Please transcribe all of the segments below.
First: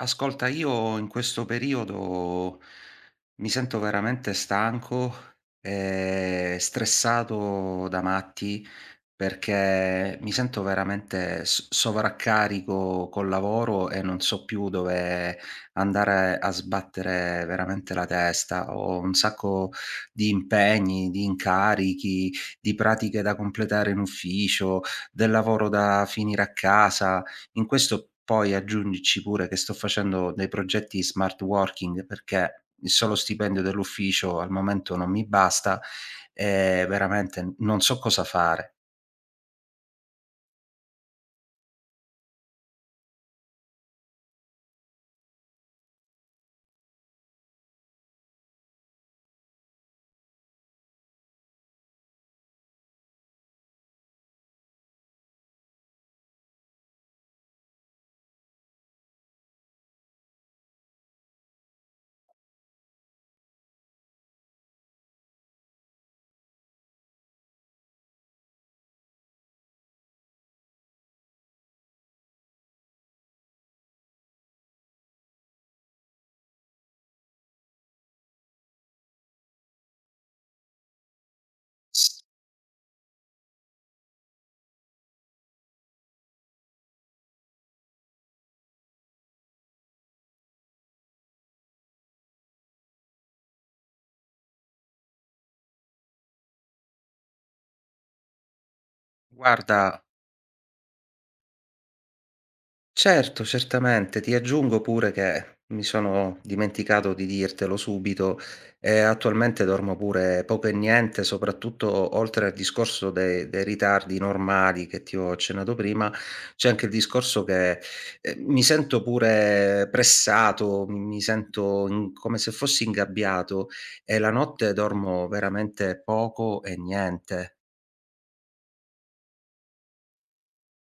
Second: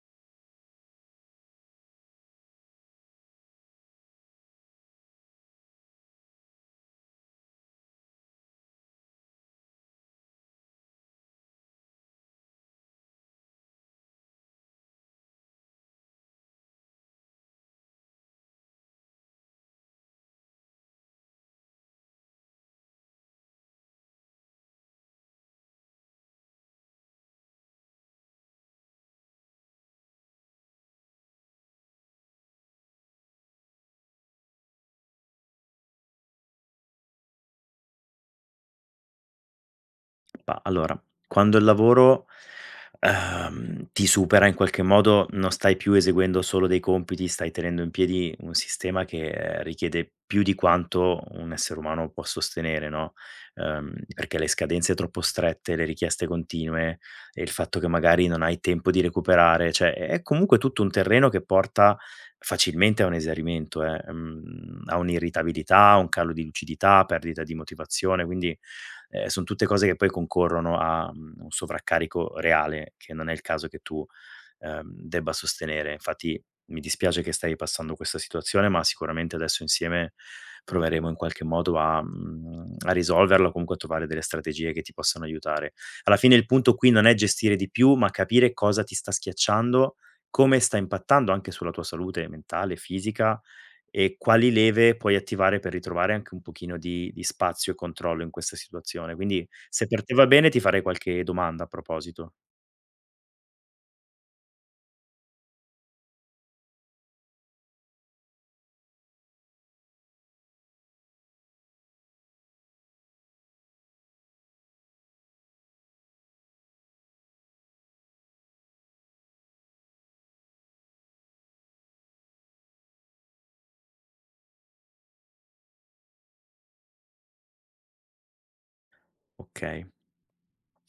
Ascolta, io in questo periodo mi sento veramente stanco e stressato da matti perché mi sento veramente s sovraccarico col lavoro e non so più dove andare a sbattere veramente la testa. Ho un sacco di impegni, di incarichi, di pratiche da completare in ufficio, del lavoro da finire a casa. In questo poi aggiungici pure che sto facendo dei progetti smart working, perché il solo stipendio dell'ufficio al momento non mi basta e veramente non so cosa fare. Ma allora, quando il lavoro, ti supera in qualche modo, non stai più eseguendo solo dei compiti, stai tenendo in piedi un sistema che, richiede più di quanto un essere umano può sostenere, no, perché le scadenze troppo strette, le richieste continue e il fatto che magari non hai tempo di recuperare, cioè è comunque tutto un terreno che porta facilmente a un esaurimento, a un'irritabilità, a un calo di lucidità, perdita di motivazione, quindi son tutte cose che poi concorrono a, un sovraccarico reale, che non è il caso che tu, debba sostenere. Infatti mi dispiace che stai passando questa situazione, ma sicuramente adesso insieme proveremo in qualche modo a S a risolverla o comunque a trovare delle strategie che ti possano aiutare. Alla fine il punto qui non è gestire di più, ma capire cosa ti sta schiacciando, come sta impattando anche sulla tua salute mentale, fisica e quali leve puoi attivare per ritrovare anche un pochino di spazio e controllo in questa situazione. Quindi se guarda, per te va bene ti farei qualche domanda a proposito. certo, certamente. Ti aggiungo pure che mi sono dimenticato di dirtelo subito, attualmente dormo pure poco e niente, soprattutto oltre al discorso de dei ritardi normali che ti ho accennato prima, c'è anche il discorso che, mi sento pure pressato, mi sento in come se fossi ingabbiato e la notte dormo veramente poco e niente. Okay.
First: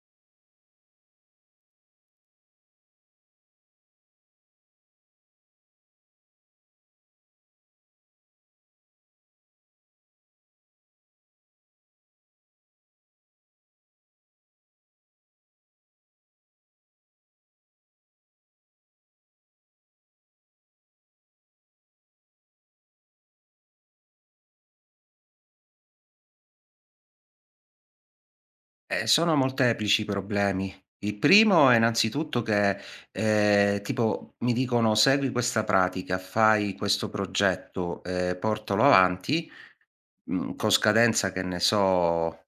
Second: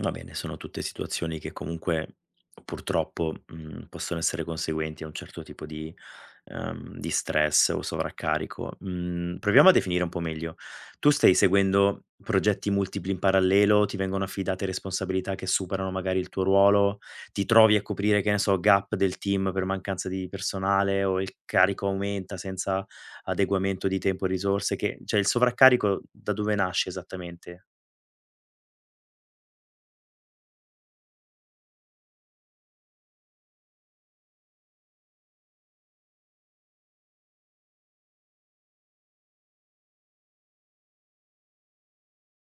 Va bene, sono tutte situazioni che comunque purtroppo, possono essere conseguenti a un certo tipo di stress o sovraccarico. Mhmm, Proviamo a definire un po' meglio. Tu stai seguendo progetti multipli in parallelo? Ti vengono affidate responsabilità che superano magari il tuo ruolo? Ti trovi a coprire, che ne so, gap del team per mancanza di personale o il carico aumenta senza adeguamento di tempo e risorse? Che cioè il sovraccarico da dove nasce esattamente? Sono molteplici i problemi. Il primo è innanzitutto che, tipo mi dicono: "Segui questa pratica, fai questo progetto, portalo avanti", con scadenza che ne so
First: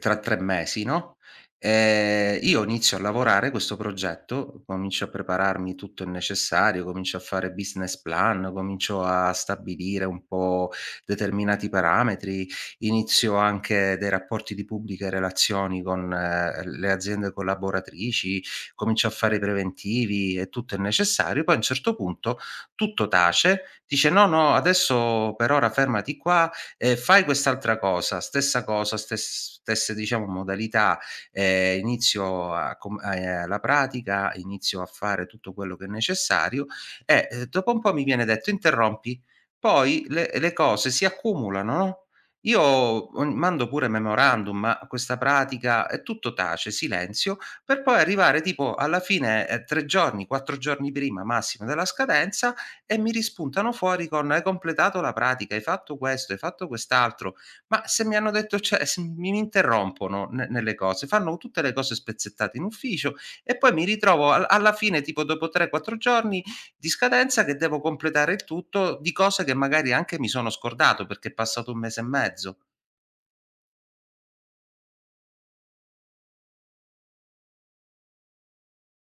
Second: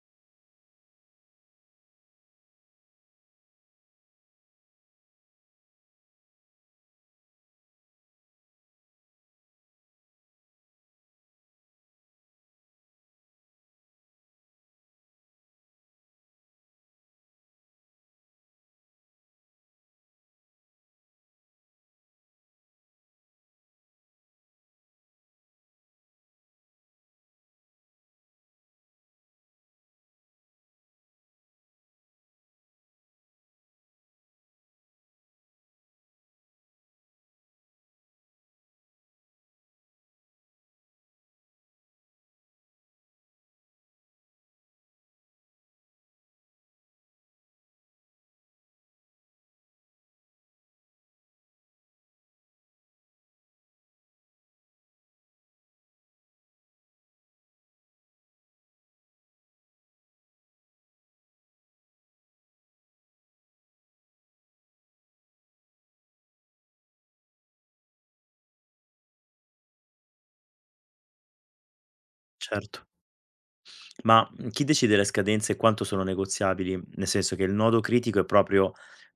tra 3 mesi, no, io inizio a lavorare questo progetto, comincio a prepararmi tutto il necessario, comincio a fare business plan, comincio a stabilire un po' determinati parametri, inizio anche dei rapporti di pubbliche relazioni con le aziende collaboratrici, comincio a fare i preventivi e tutto il necessario, poi a un certo punto tutto tace, dice: "No, no, adesso per ora fermati qua, fai quest'altra cosa, stessa cosa, stesse diciamo modalità, inizio a com la pratica, inizio a fare tutto quello che è necessario e, dopo un po' mi viene detto: "Interrompi". Poi le cose si accumulano, no, io on mando pure memorandum a questa pratica e tutto tace, silenzio, per poi arrivare tipo alla fine, 3 giorni, 4 giorni prima massimo della scadenza e mi rispuntano fuori con: "Hai completato la pratica, hai fatto questo, hai fatto quest'altro". Ma se mi hanno detto cioè s mi mi interrompono ne nelle cose, fanno tutte le cose spezzettate in ufficio e poi mi ritrovo al alla fine, tipo dopo 3, 4 giorni di scadenza, che devo completare il tutto di cose che magari anche mi sono scordato perché è passato un mese e mezzo. Certo. Ma, chi decide le scadenze e quanto sono negoziabili? Nel senso che il nodo critico è proprio,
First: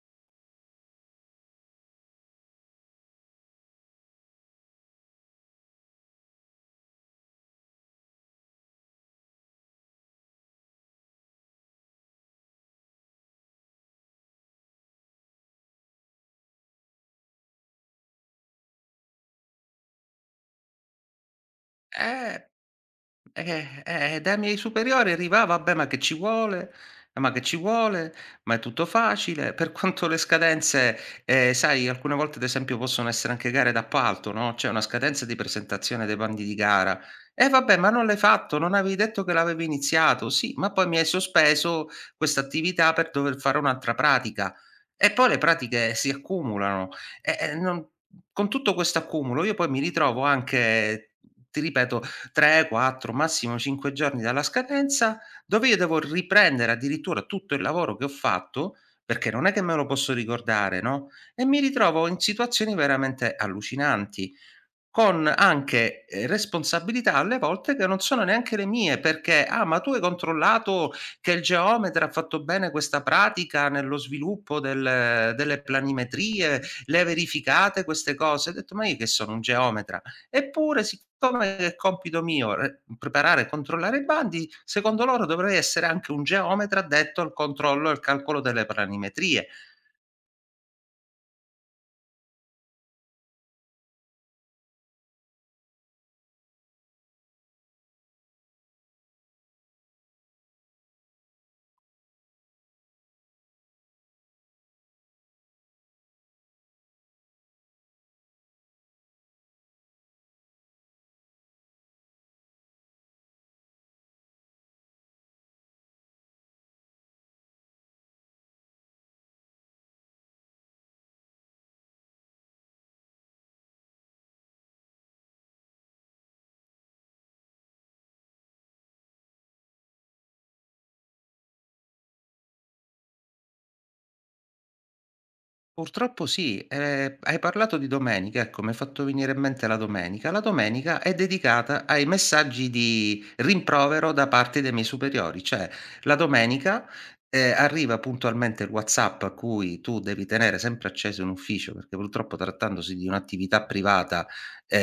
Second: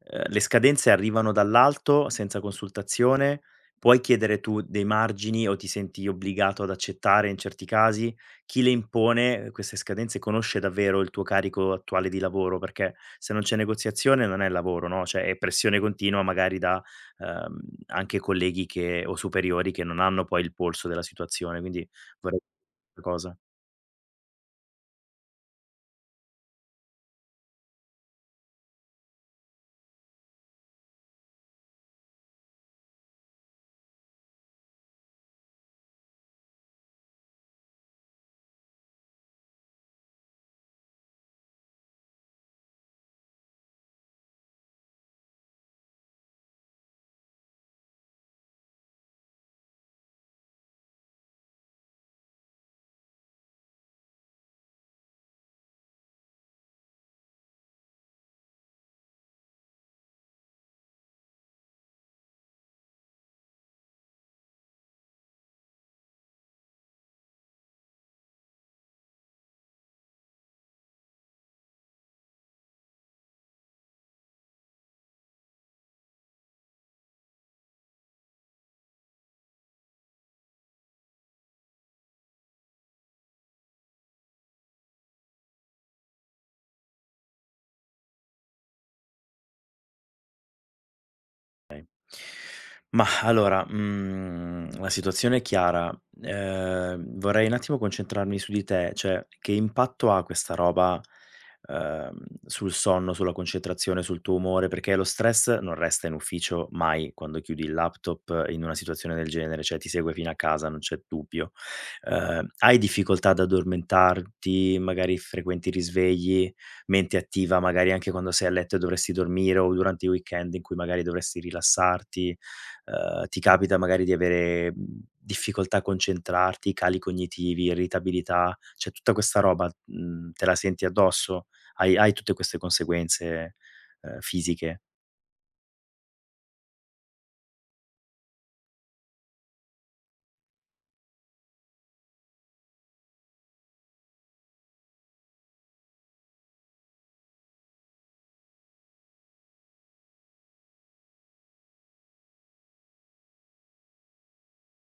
le scadenze arrivano dall'alto senza consultazione, puoi chiedere tu dei margini o ti senti obbligato ad accettare in certi casi? Chi le impone queste scadenze conosce davvero il tuo carico attuale di lavoro? Perché se non c'è negoziazione non è lavoro, no, cioè è pressione continua magari da, ehm, anche colleghi che o superiori che non hanno poi il polso della situazione, quindi vorrei Eh cosa. eh, dai miei superiori arriva: "Ah, "Vabbè, ma che ci vuole, ma che ci vuole, ma è tutto facile". Per quanto le scadenze, sai alcune volte ad esempio possono essere anche gare d'appalto, no, c'è una scadenza di presentazione dei bandi di gara: vabbè, ma non l'hai fatto, non avevi detto che l'avevi iniziato". "Sì, ma poi mi hai sospeso questa attività per dover fare un'altra pratica". E poi le pratiche si accumulano. E non con tutto questo accumulo io poi mi ritrovo anche, ti ripeto, 3, 4, massimo 5 giorni dalla scadenza, dove io devo riprendere addirittura tutto il lavoro che ho fatto, perché non è che me lo posso ricordare, no, e mi ritrovo in situazioni veramente allucinanti. Con anche, responsabilità alle volte che non sono neanche le mie perché: "Ah, ma tu hai controllato che il geometra ha fatto bene questa pratica nello sviluppo delle planimetrie? Le hai verificate queste cose?" Ho detto: "Ma io che sono un geometra?" Eppure siccome è compito mio re preparare e controllare i bandi, secondo loro dovrei essere anche un geometra addetto al controllo e al calcolo delle planimetrie. Mah, allora, la situazione è chiara. Vorrei un attimo concentrarmi su di te, cioè che impatto ha questa roba, ehm, sul sonno, sulla concentrazione, sul tuo umore? Perché lo stress non resta in ufficio mai quando chiudi il laptop in una situazione del genere, cioè ti segue fino a casa, non c'è dubbio. Hai difficoltà ad addormentarti, magari frequenti risvegli? Mente attiva, magari anche quando sei a letto e dovresti dormire o durante i weekend in cui magari dovresti rilassarti, ti capita magari di avere, difficoltà a concentrarti, cali cognitivi, irritabilità, cioè tutta questa roba, te la senti addosso? Hai tutte queste conseguenze, fisiche? Purtroppo sì, hai parlato di domenica, ecco, mi hai fatto venire in mente la domenica. La domenica è dedicata ai messaggi di rimprovero da parte dei miei superiori, cioè la domenica, arriva puntualmente il WhatsApp a cui tu devi tenere sempre acceso in ufficio, perché purtroppo trattandosi di un'attività privata,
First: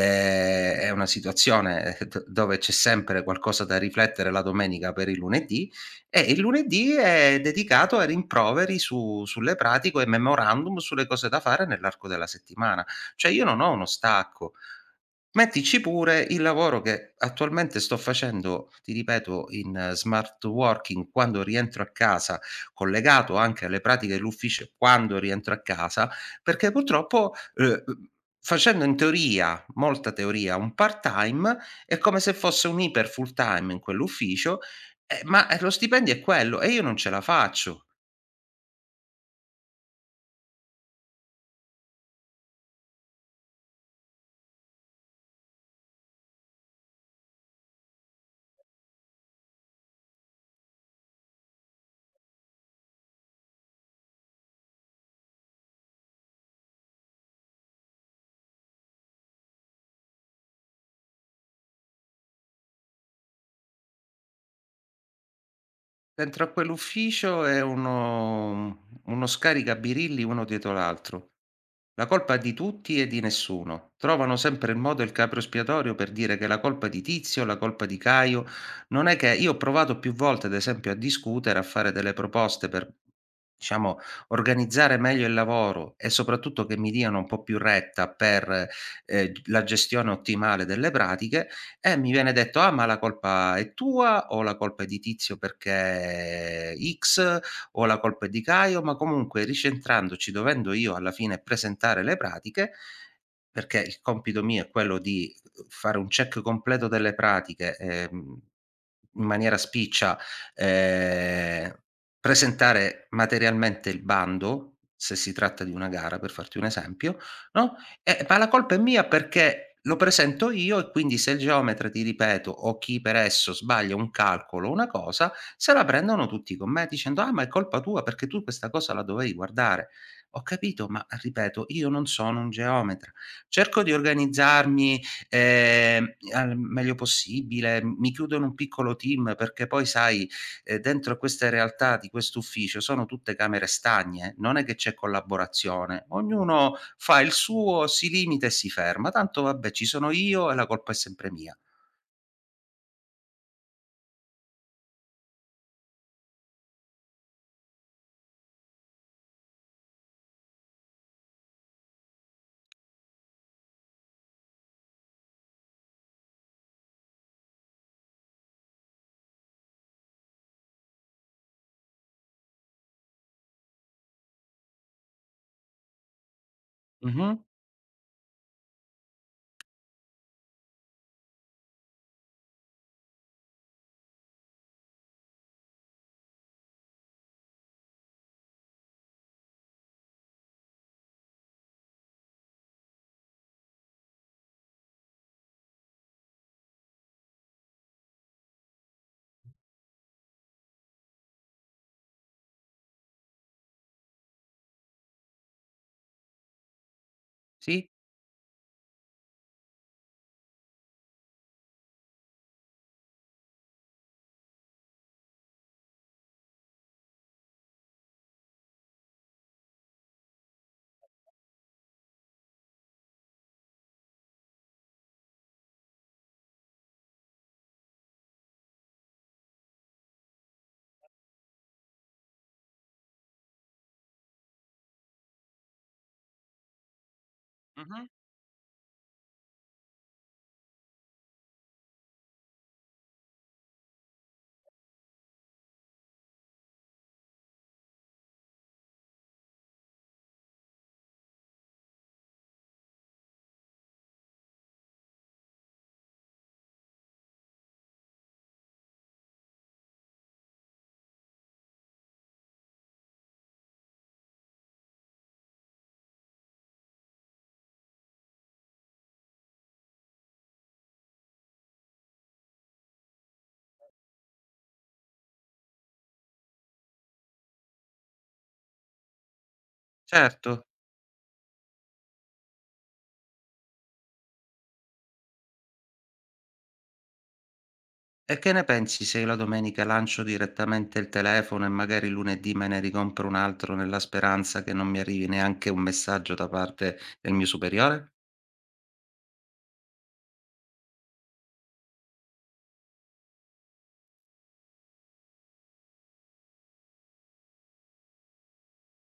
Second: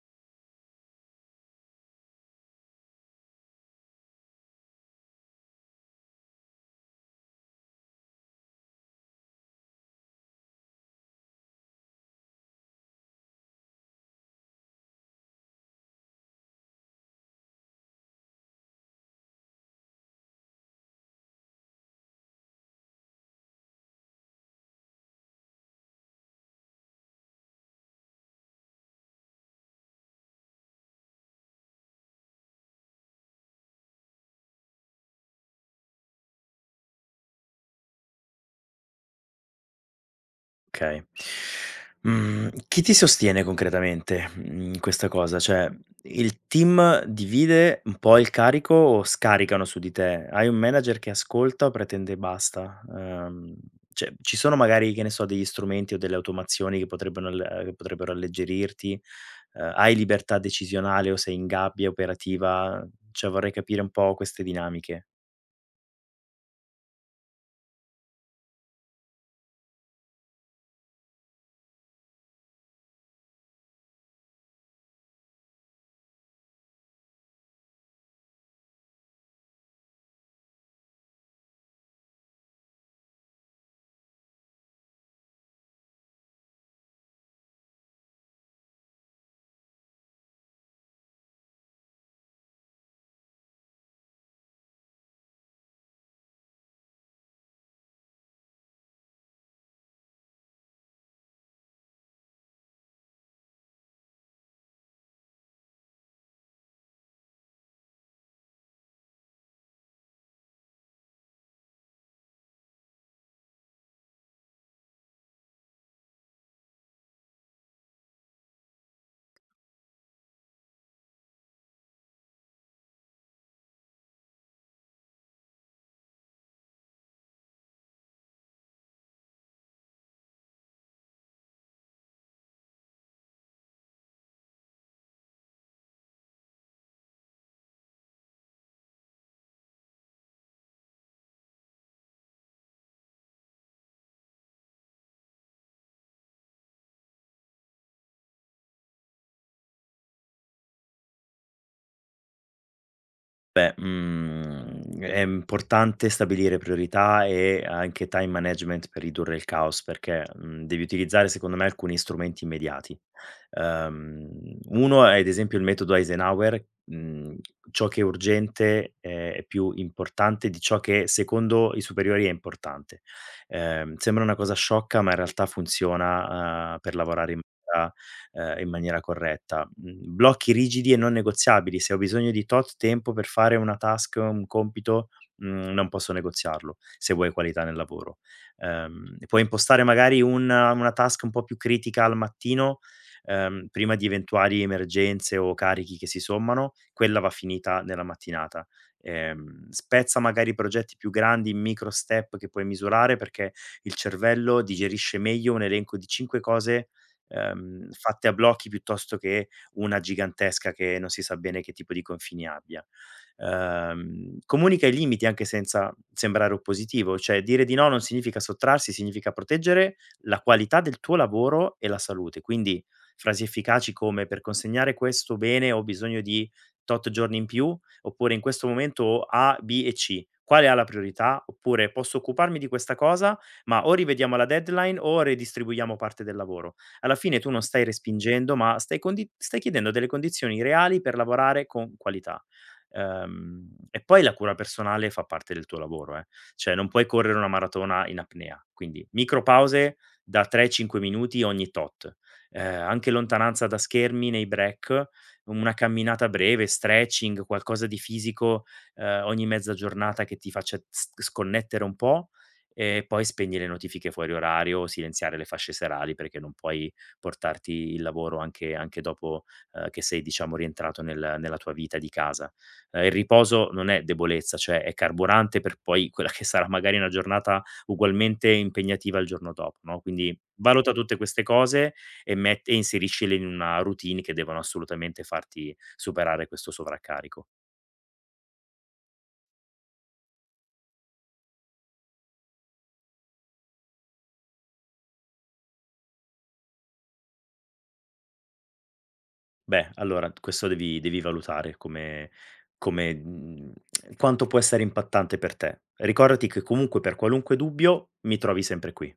è una situazione, d dove c'è sempre qualcosa da riflettere la domenica per il lunedì e il lunedì è dedicato ai rimproveri su sulle pratiche e memorandum sulle cose da fare nell'arco della settimana. Cioè io non ho uno stacco. Mettici pure il lavoro che attualmente sto facendo, ti ripeto, in smart working quando rientro a casa, collegato anche alle pratiche dell'ufficio quando rientro a casa, perché purtroppo, facendo in teoria, molta teoria, un part-time, è come se fosse un iper full-time in quell'ufficio ma, lo stipendio è quello e io non ce la faccio. Okay. Mhmm, Chi ti sostiene concretamente, in questa cosa? Cioè, il team divide un po' il carico o scaricano su di te? Hai un manager che ascolta o pretende e basta? Cioè, ci sono magari, che ne so, degli strumenti o delle automazioni che potrebbero alleggerirti? Hai libertà decisionale o sei in gabbia operativa? Cioè, vorrei capire un po' queste dinamiche. Dentro a quell'ufficio è uno scaricabirilli uno dietro l'altro. La colpa è di tutti e di nessuno. Trovano sempre il modo e il capro espiatorio per dire che la colpa è di Tizio, la colpa è di Caio. Non è che io ho provato più volte, ad esempio, a discutere, a fare delle proposte per, diciamo, organizzare meglio il lavoro e soprattutto che mi diano un po' più retta per, g la gestione ottimale delle pratiche. Mi viene detto: "Ah, ma la colpa è tua o la colpa è di Tizio perché X, o la colpa è di Caio", ma comunque ricentrandoci, dovendo io alla fine presentare le pratiche, perché il compito mio è quello di, fare un check completo delle pratiche, in maniera spiccia, ehm, presentare materialmente il bando, se si tratta di una gara, per farti un esempio, no, ma la colpa è mia perché lo presento io e quindi se il geometra, ti ripeto, o chi per esso sbaglia un calcolo o una cosa, se la prendono tutti con me dicendo: "Ah, ma è colpa tua perché tu questa cosa la dovevi guardare". Ho capito, ma ripeto, io non sono un geometra. Cerco di organizzarmi, al meglio possibile, mi chiudo in un piccolo team perché poi sai, dentro queste realtà di quest'ufficio sono tutte camere stagne, non è che c'è collaborazione. Ognuno fa il suo, si limita e si ferma. Tanto vabbè ci sono io e la colpa è sempre mia. Beh, è importante stabilire priorità e anche time management per ridurre il caos, perché, devi utilizzare secondo me alcuni strumenti immediati. Uno è ad esempio il metodo Eisenhower, ciò che è urgente è più importante di ciò che secondo i superiori è importante. Sembra una cosa sciocca, ma in realtà funziona, per lavorare Mh-mh, maniera in maniera corretta. Mhmm, Blocchi rigidi e non negoziabili, se ho bisogno di tot tempo per fare una task, un compito, non posso negoziarlo, se vuoi qualità nel lavoro. Puoi impostare magari un una task un po' più critica al mattino, prima di eventuali emergenze o carichi che si sommano, quella va finita nella mattinata. Spezza magari progetti più grandi in micro step che puoi misurare, perché il cervello digerisce meglio un elenco di 5 cose sì, fatte a blocchi piuttosto che una gigantesca che non si sa bene che tipo di confini abbia. Comunica i limiti anche senza sembrare oppositivo, cioè dire di no non significa sottrarsi, significa proteggere la qualità del tuo lavoro e la salute. Quindi frasi efficaci come: "Per consegnare questo bene ho bisogno di tot giorni in più", oppure: "In questo momento ho A, B e C. Quale ha la priorità?" Oppure: "Posso occuparmi di questa cosa, ma o rivediamo la deadline o redistribuiamo parte del lavoro". Alla fine tu non stai mh-mh, respingendo, ma stai chiedendo delle condizioni reali per lavorare con qualità. E poi la cura personale fa parte del tuo lavoro, eh. Cioè non puoi correre una maratona in apnea, quindi micro pause da 3, 5 minuti ogni tot. Anche lontananza da schermi nei break, una camminata breve, stretching, qualcosa di fisico, ogni mezza giornata che ti faccia s sconnettere un po' e poi spegni le notifiche fuori orario, silenziare le fasce serali perché non puoi portarti il lavoro anche, anche dopo che sei, diciamo, rientrato nella tua vita di casa. Il riposo non è debolezza, cioè è carburante per poi quella che sarà magari una giornata ugualmente impegnativa il giorno dopo, no? Quindi certo. valuta tutte queste cose e, e inseriscile in una routine che devono assolutamente farti superare questo sovraccarico. E che ne pensi se io la domenica lancio direttamente il telefono e magari lunedì me ne ricompro un altro nella speranza che non mi arrivi neanche un messaggio da parte del mio superiore? Beh, allora questo devi valutare come come, quanto può essere impattante per te. Ricordati che comunque per qualunque dubbio mi trovi sempre qui.